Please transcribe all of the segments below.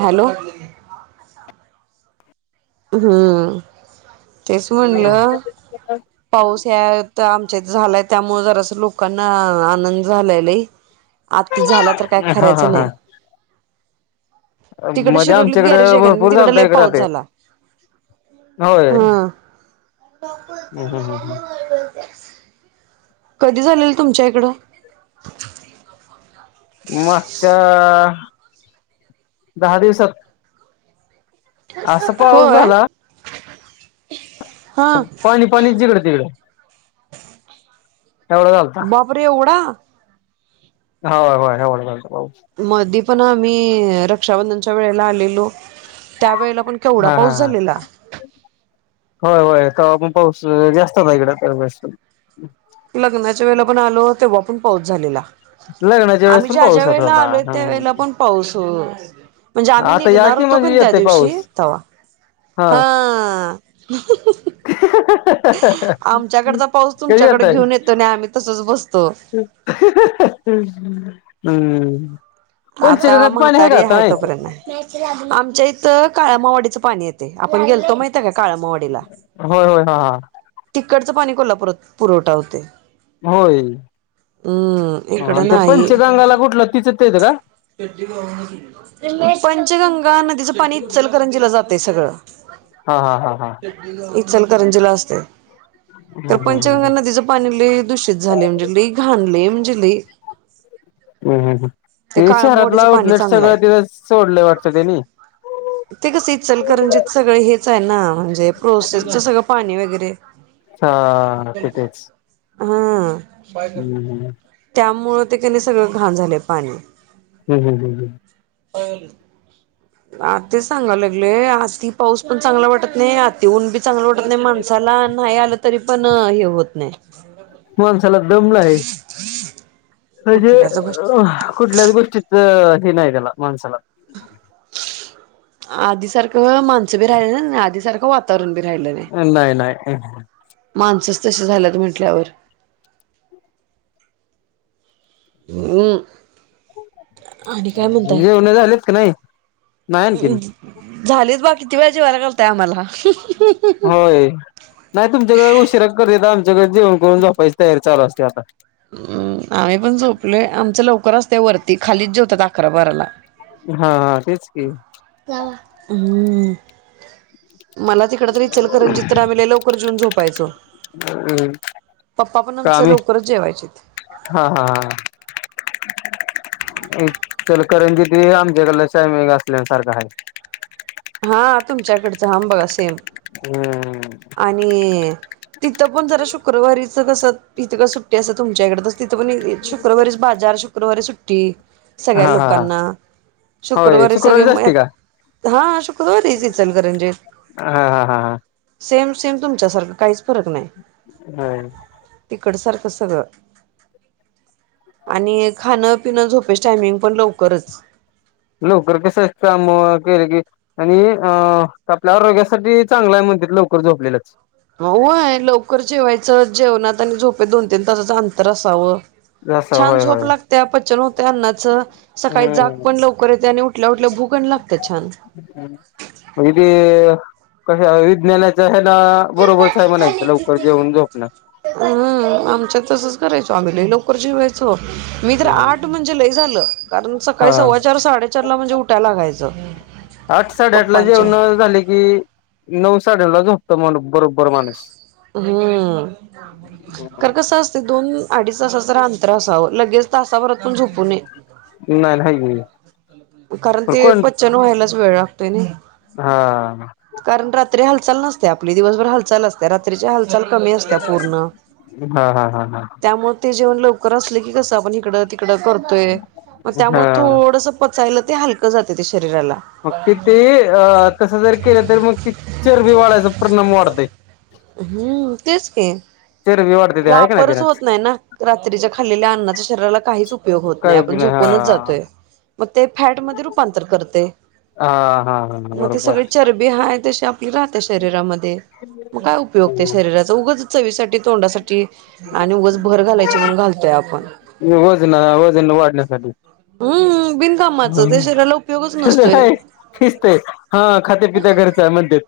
Hello. हम्म तेच म्हणलं पाऊस या तर आम झालाय त्यामुळे जरा अस लोकांना आनंद झाला लय. आति झाला तर काय हा हा खर्याचं नाही. हा तिकडं मध्ये शिरोलीत गॅरेज आमच्याकडं आहे का भरपूर तिकड चालतंय लई एक पाऊस राहते झाला. होय हा. हम्म हम्म हम्म कधी झालेल तुमच्या इकडं. मागच्या दहा दिवसात असा पाऊस होय झाला. हा पाणी पाणी जिकड तिकडं. बापरे एवढा. होय होय होय एवढा झालता. पाऊस मध्ये पण आम्ही रक्षाबंधनच्या वेळेला आलेलो. त्या वेळेला पण केवढा हा हा पाऊस हा झालेला. होय होय तवा पण पाऊस जास्तच आहे इकडे लग्नाच्या वेळेला पण आलो तेव्हा पण पाऊस झालेला. लग्नाच्या वेळेस आम्ही पण ज्या पाऊस ज्या होत वेळेला होता आलोय त्या वेळेला हम्म पण पाऊस म्हणजे आम्ही आता या निघणार की होतो कि म्हणजे नाही त्या येतय दिवशी पाऊस ते्ह हा. [unintelligible] [unintelligible] आमच्याकडचा पाऊस कधी तुमच्याकडे येताय? घेऊन येतो आणि आम्ही तसच बसतो हम्म. आता पंचगंगात पाणी का म्हातारी आता आहे नाही तोपर्यंत आमच्या इथ काळ्या मावडीच पाणी येते. आपण गेलतो माहित आहे का काळमावाडीला होय होय हा हा तिकडचं पाणी कोल्हापुरत पुरवठा होतंय. होय हम्म इकड हा ते नाही. पंचगंगाला कुठलं तिचं तेच का? पंचगंगा नदीचं पाणी ईचलकरंजीला जातय. ते सगळं. हा हा हा हा. ईचलकरंजीला असतय. त्या हम्म हम्म हम्म पंचगंगा नदीच पाणी लय दूषित झालय म्हणजे लय घाण लय. म्हणजे लय. हम् हम ते शहरातला पाणी आउटलेट चांगलं सगळ आहे त्याच्यात सोडलय वाटतं तेनी ते कस इचलकरंजी त सगळ हेच आहे ना म्हणजे प्रोसेसच सगळं पाणी वगैरे हा तिथेच हा हम्म हम्म त्यामुळ प्रत्यिकाने सगळं घाण झालं पाणी हम् हम् हम् ह्. पान आताच सांगाला लागलय आती पाऊस पण चांगला वाटत नाही आत येऊन बी चांगलं वाटत नाही माणसाला नाही आलं तरी पण हे होत नाही. माणसाला दमला आहे. अजे कुठल्याच गोष्टी कुठल्या गोष्टीच नयला मानसला आधी सारखं माणसं बी राहिलं ना आधी सारखं वातावरण बी राहील नाही माणसाच तस झालं त म्हंटल्यावर हम्म, आणि काय म्हणताय जेवण झालेत का नाही? नाही आणखीन [unintelligible] झालेच बा किती वेळा जेवायला घलताय आम्हाला. होय नाही तुमच्याकडे उशिरा करते, तर आमच्याकडे जेवण करून जोपायची तयार चालस हम्म आम्ही पण झोपलो आमच, लवकर असते वरती खालीच जेवतात अकरा बराला. हा हा तेच की जावा हम्म. मला तिकड त रीचलकरंजित रावलेल लवकर जेऊन झोपायचो. पप्पा पण आमचं कामे लवकरच जेवाय हा हा हा. [inaudible] [unintelligible] एक इच करंजीत आमच्याकडला सम असल्यासारखा आहे. जाम बघा सेम हम्म. आणि तिथं पण जरा शुक्रवारी इथ कसं इथं कां सुट्टी असं तुमच्याकडे [unintelligible] तिथं पण शुक्रवारीच बाजार शुक्रवारी सुट्टी सगळ्या हा हा हा लोकांना होय शुक्रवारी सगळे शुक्रवारीच असते का? मयात हा. [unintelligible] इ चल करंजी हा हा हा सेम, सेम तुमच्यासारखं काहीच फरक नाही हा. तिकडसारखं सगळं. आणि खाणं पिण झोपेच टायमिंग पण लवकरच लवकर कस काम केले की आणि अ आपल्या आरोग्यासाठी चांगला म्हण [unintelligible] लवकर झोपलेच होवय लवकर जेवायचं, जेवणात आणि झोपे दोन तीन तासाचं अंतर असावं. ब [unintelligible] छान झोप लागत्या पचन होत्या अन्नाचं, सकाळी जाग हम्म. पण लवकर येते आणि उठल्या, उठल्या भूगण लाग ग छान झ म ते कशा [unintelligible] विज्ञानाच्या हआहे. [unintelligible] बरोबरचय म्हणायचं लवकर जेऊन झोपण. हम आमच्या तसच करायचो, आम्ही लई लवकर जेवायचो. तो मी तर हम्म. आठ म्हणजे लय झालं. कारण हा सकाळी सव्वा चार साडेचार ला म्हणजे उठायला लागायचं. आठ, साडे आठ, ला पप्पांच्या जेवण झाले की नऊ, साडे [unintelligible] लजो त मणू बरोबर माणूस. हम्म कारण कसं असते दोन अडीच तासाच अंतर असावं लगेच तासावररतून झोपू नये. नाही नाही कारण पण ते कोण पचन व्हायलाच वेळ लागतोय नाही. हा. तरी हाल नसते आपली दिवसभर हाल, असते रात्रीच्या हाल चल कमी असल्या, पूर्ण हा हा हा त्यामुळे ते जेवण लवकर असलं की कसं आपण इकडं, तिकडं करतोय म हा त्यामुळे थोडसं [unintelligible] ते हलं जात श मग तिथ अ तसं जर केलं तर मग ति चरबी, वाढायच परिणाम वाढतय. हम्म तेच की चरबी वाढते ते आहे का नाही वापरच त्यानाच होत नाइ ना रात्रीच्या, खालेल्या अन्नाच्या शरीराला. काहीच उपयोग होत नाइ काय आपण बी नाही हा झोपूनच जातोय. मग ते फॅट म रूपांतर, करते हा हा हा म ति बरोबर सगळी, चरबी हाम तश्या ती राहते शरीरामध्ये, मग काय उपयोग त्या शरीराच उगंच चवीसाठी तोंडासाठी आणि उगच भर घालायची म्हणून, घालतोय आपण. वजना वजन वाढण्यासाठी. अम्म बिनकामाच जे शरीराला उपयोग तस नाही [unintelligible] ते हा खात्यापित्या घरचा हाय म्हनते.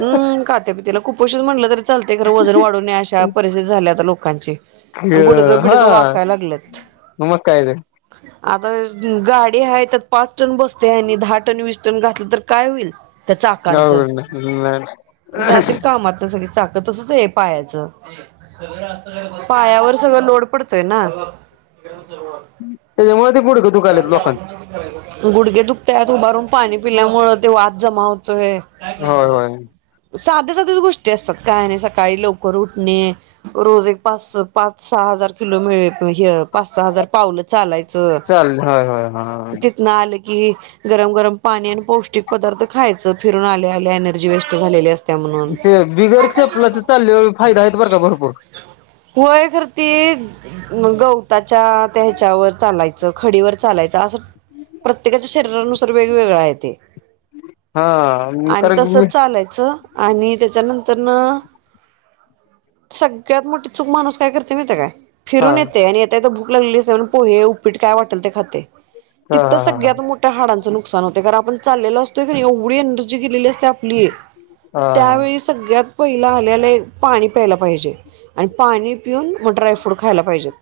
हम्म काात्यापितीला कुपोषित म्हटलं तरी लते खरं वजन वाढू नये अशा परिस्थिती झाल्या आता लोकांची. गुडगं हा बिडगं वाकाय लागल्यात. मग काय ते आता गाडी आहे त्यात पाच टन बसते आणि आणि दहा टन वीस टन घातलं तर काय होईल? त्या चाकांचं [unintelligible] हम्म जातील कामातन सगळी. चाक तसच आय पायाच पायावर सगळं लोड पडतोय ना. [unintelligible] त्याच्यामुळे तें गुडघ दुखाय लेत लोकांचं. गुडगे दुकत्यात उभारून पाणी पिल्यामुळ ते वात जमा होतोय. होय होय. साद्या सादयाच गोष्टी असतात काय नाही सकाळी लवकर उठणे रोज एक पाच पाच सा हजार किलो मि हे पाच सहा हजार पावलं चालायच. चालेल होय होय हा तितन आल की... गरम गरम पाणी आणि पौष्टिक पदार्थ खायचं फिरून आल्या आल्या एनर्जी झालेली असत्या म्हणून ते बिगर चेपलाच चाल्यावर फायद हायत बरं का भरपूर. [unintelligible] गवताच्या, त्या ह्याच्या वार चालणे. खडीवर चालायच असं प्रत्येकाच्या शरीरानुसार वेगवेगळ हाय ते. हा आणि कारण की तस मी चालायचं. आणि त्याच्यानंतरन... सगळ्यात मोटी चूक माणूस काय करतय माहितीय काय? हा फिरून येते आणि येतायेता भूक लागली असे पोहे उपीट हा तिथं हा सगळ्यात मोट हाडांचं नुकसान होतय कारण आपण चाललेलो असतोय कणी एवढी एनर्जी गेलेली असत्या हा [unintelligible] हा त्यावेळी सगळ्या पहिला आल्याले पाणी प्यायला पाहिजे आणि पाणी पिऊन मग ड्रायफ्रूट खायला पाहिजेत.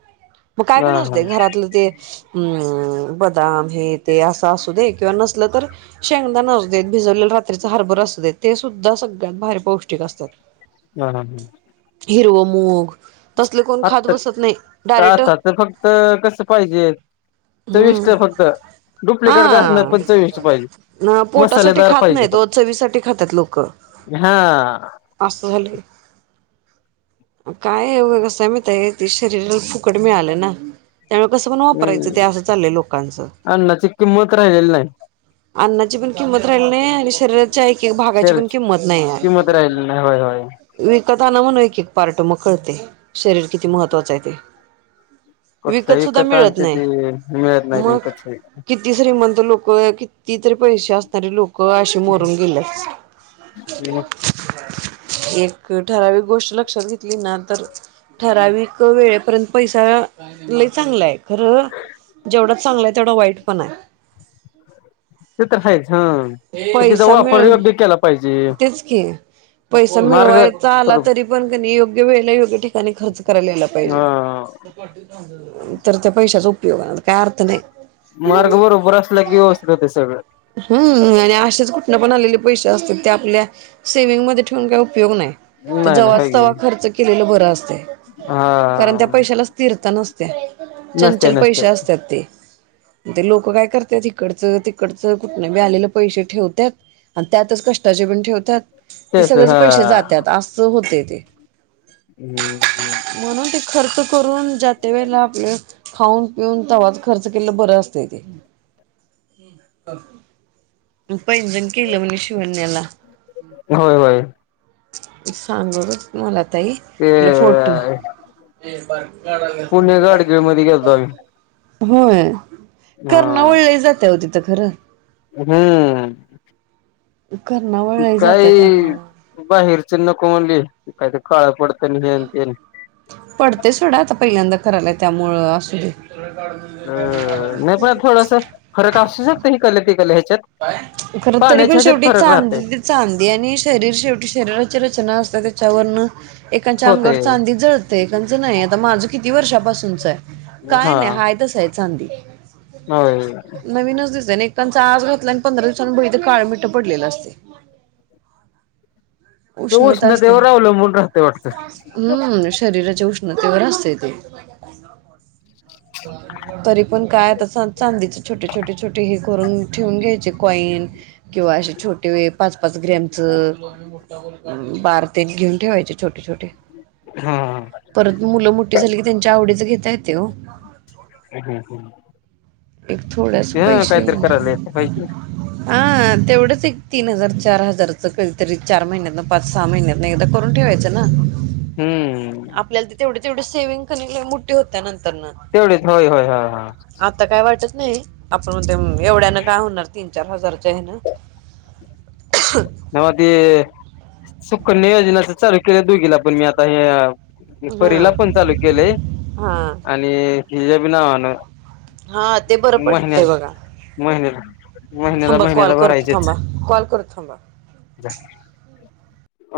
मग काय हा पण हा असुदे घरातलं ते. अम बदाम हे ते अस असू दे किवा नसल तर शेंगदान असुदेत. भिजवलेलं रात्रीच हरभर असूदेत ते सुद्धा [unintelligible] पौष्टिक असतात हा हा हा हिरव मूग. तसले कोण [unintelligible] खात बसत नाही डायरेक्ट फक्त कस पाहिजे? हम्म चविष्ट फक्त डुप्लिकेट का असणात पण चविष्ट पाहिजे. मग पोटासाठी मसालेदार खात नाही पाहिजे तो चवीसाठी खातात लोक. हा. असं झालंय काय हाय कस हाय म्हयती हाय तें शरीराला फुकट मिळलं ना. त्यामुळे कसं पण वापरायचं ते हम्म असं चाललंय लोकांचं. अन्नाची किंमत राहिलेली नाही अन्नाची पण किंमत राहिली नाइ आणि शरीराच्या एक एक भागाची शेर पण किंमत नाइ किंमत राहिलेली नाही होय होय [unintelligible] विकत आना म्हणाव एक एक पार्ट म कळतय शरीर किती महत्वाचं हाय तें. मग [unintelligible] किती श्रीमंत लोक किती तरी पैशे असणारे लोक अशीे मरून गेल्यात. रिकामा ऑडिओ रिकामा ऑडिओ एक ठराविक गोष्ट लक्षात घेतली ना तर ठराविक वेळेपर्यंत पैसा.... लई चांगलंय खरं जेवडाच चांगलंय तेवडा वाईट पण हाय. ते तरयच हा तिचा पैसा मिळ वापरयोग्य केला पाहिजे. तेच की पैसा मार्ग मिळवायचा आला तरी पण क योग्य वेळेला योग्य... खर्च करायलाला हा पायजे परत पैशाचा उप [unintelligible] काय अर्थ नाय. मार्ग बरोबर असला की व्यवसस्थित होतय सगळं. हम् आणि असेच कुठन पण आलेले पैसे असतील ते आपल्या सेवि्हंगमध्ये ठेवून काय उप उपयोग नाय नाही नाही हाय जवच तवा की खर्च केलेलं बर असतय कारण त्या हा पैशाला स्थिरता नस नसते चंचल नसते पैसे असतात ते ते लोक काय करतात इकडच तिकड स कुठंन बी आलेलं पैसे ठेवत्यात आणि त्यातच कष्टाचे पण ठेवत्यात ते तेच सगळेच हा पैसे जातात असं हुतय ते, हम्म म्हणून ते खर्च करून जातय वेळेला आपलं, खाऊन पिऊन तव्हाच खर्च केलं बरं असतंय ते, [inaudible] पैजण केलं मी शिवणी. [inaudible] होय होय. सांगू मला ताई ते आप [unintelligible] फोटो हे ब मु पुणे गाडगीळ मध्ये गेलतो क आम्ही [inaudible] होय हा करणं वळलं [unintelligible] जाते हो तिथ खरं. हम्म. [inaudible] कर्णावळलाही जात्या काही त्यामुळं बाहेरच नको म्हणली कायत काळ पड [inaudible] पडते सोडा आता पहिल्यांदा. कराला [unintelligible] त्यामुळं असू दे. [inaudible] अ ह कले ते गले. खर तरी पण शेवटी राहतय चांदी चांदी आणि शरीर शेवटी शरीराची रचना अस. त्याच्यावर ऐकाच्या अंगावर होतय चांदी जळतेच एकेकांच नाही आता माझं किती. किती वर्षापासूनचय काय हा नाय हाय तस आय चांदी होय [inaudible] नवीनच दिस ना एककांचा आज. आणि पंधरा दिवसांप ते काळ मिठ पडलेलं असते. [inaudible] ते उष्णता असते [inaudible] उष्णतेवर अवलंबून राहतय वाटतं हम्म शरीराची उष्ण तवर असतय ते, [inaudible] तरी पण काय आता चांदीचे छोटे छोटे छोटे हे करून ठेवून घ्यायचे कॉइन किंवा अशे छोटे व [unintelligible] पाच पाच ग्रॅमच बार ते घेऊन ठेवायचे छोटे [unintelligible] छोटे. हा [inaudible] परत मुलं मोठी झाली की त्यांच्या आवडीच घेता येतय ओ. [inaudible] ह [inaudible] एक थोडेस पैसे. काहीतरी करायला येत पाहिजे हा तेवढंच एक तीन हजार चार हजारचं काहीतरी. चार महिन्यातनं पाच सहा महिन्यातन एकदा करून ठेवायचं ना, हम्, तेवढ सेव्हिंग [unintelligible] होत्या नंतर तेवढेच होय होय ह हा आता काय वाटत. नाही [unintelligible] आपण एवढ्यान काय होणार तीन चार हजारच्या हेन. [inaudible] म म ते [inaudible] सुख नियोजनाच चालू केले दुघीला पण मी आता हे. परीला पण हा चालू केले हा [inaudible] आणि हिजबी नावान हा ते बरं [inaudible] पडते महिन्याला बघा महिन्याला महिन्याला थांबा कॉल महिन्याला करत भरायचेच थांबा कॉल करत थांबा. [unintelligible]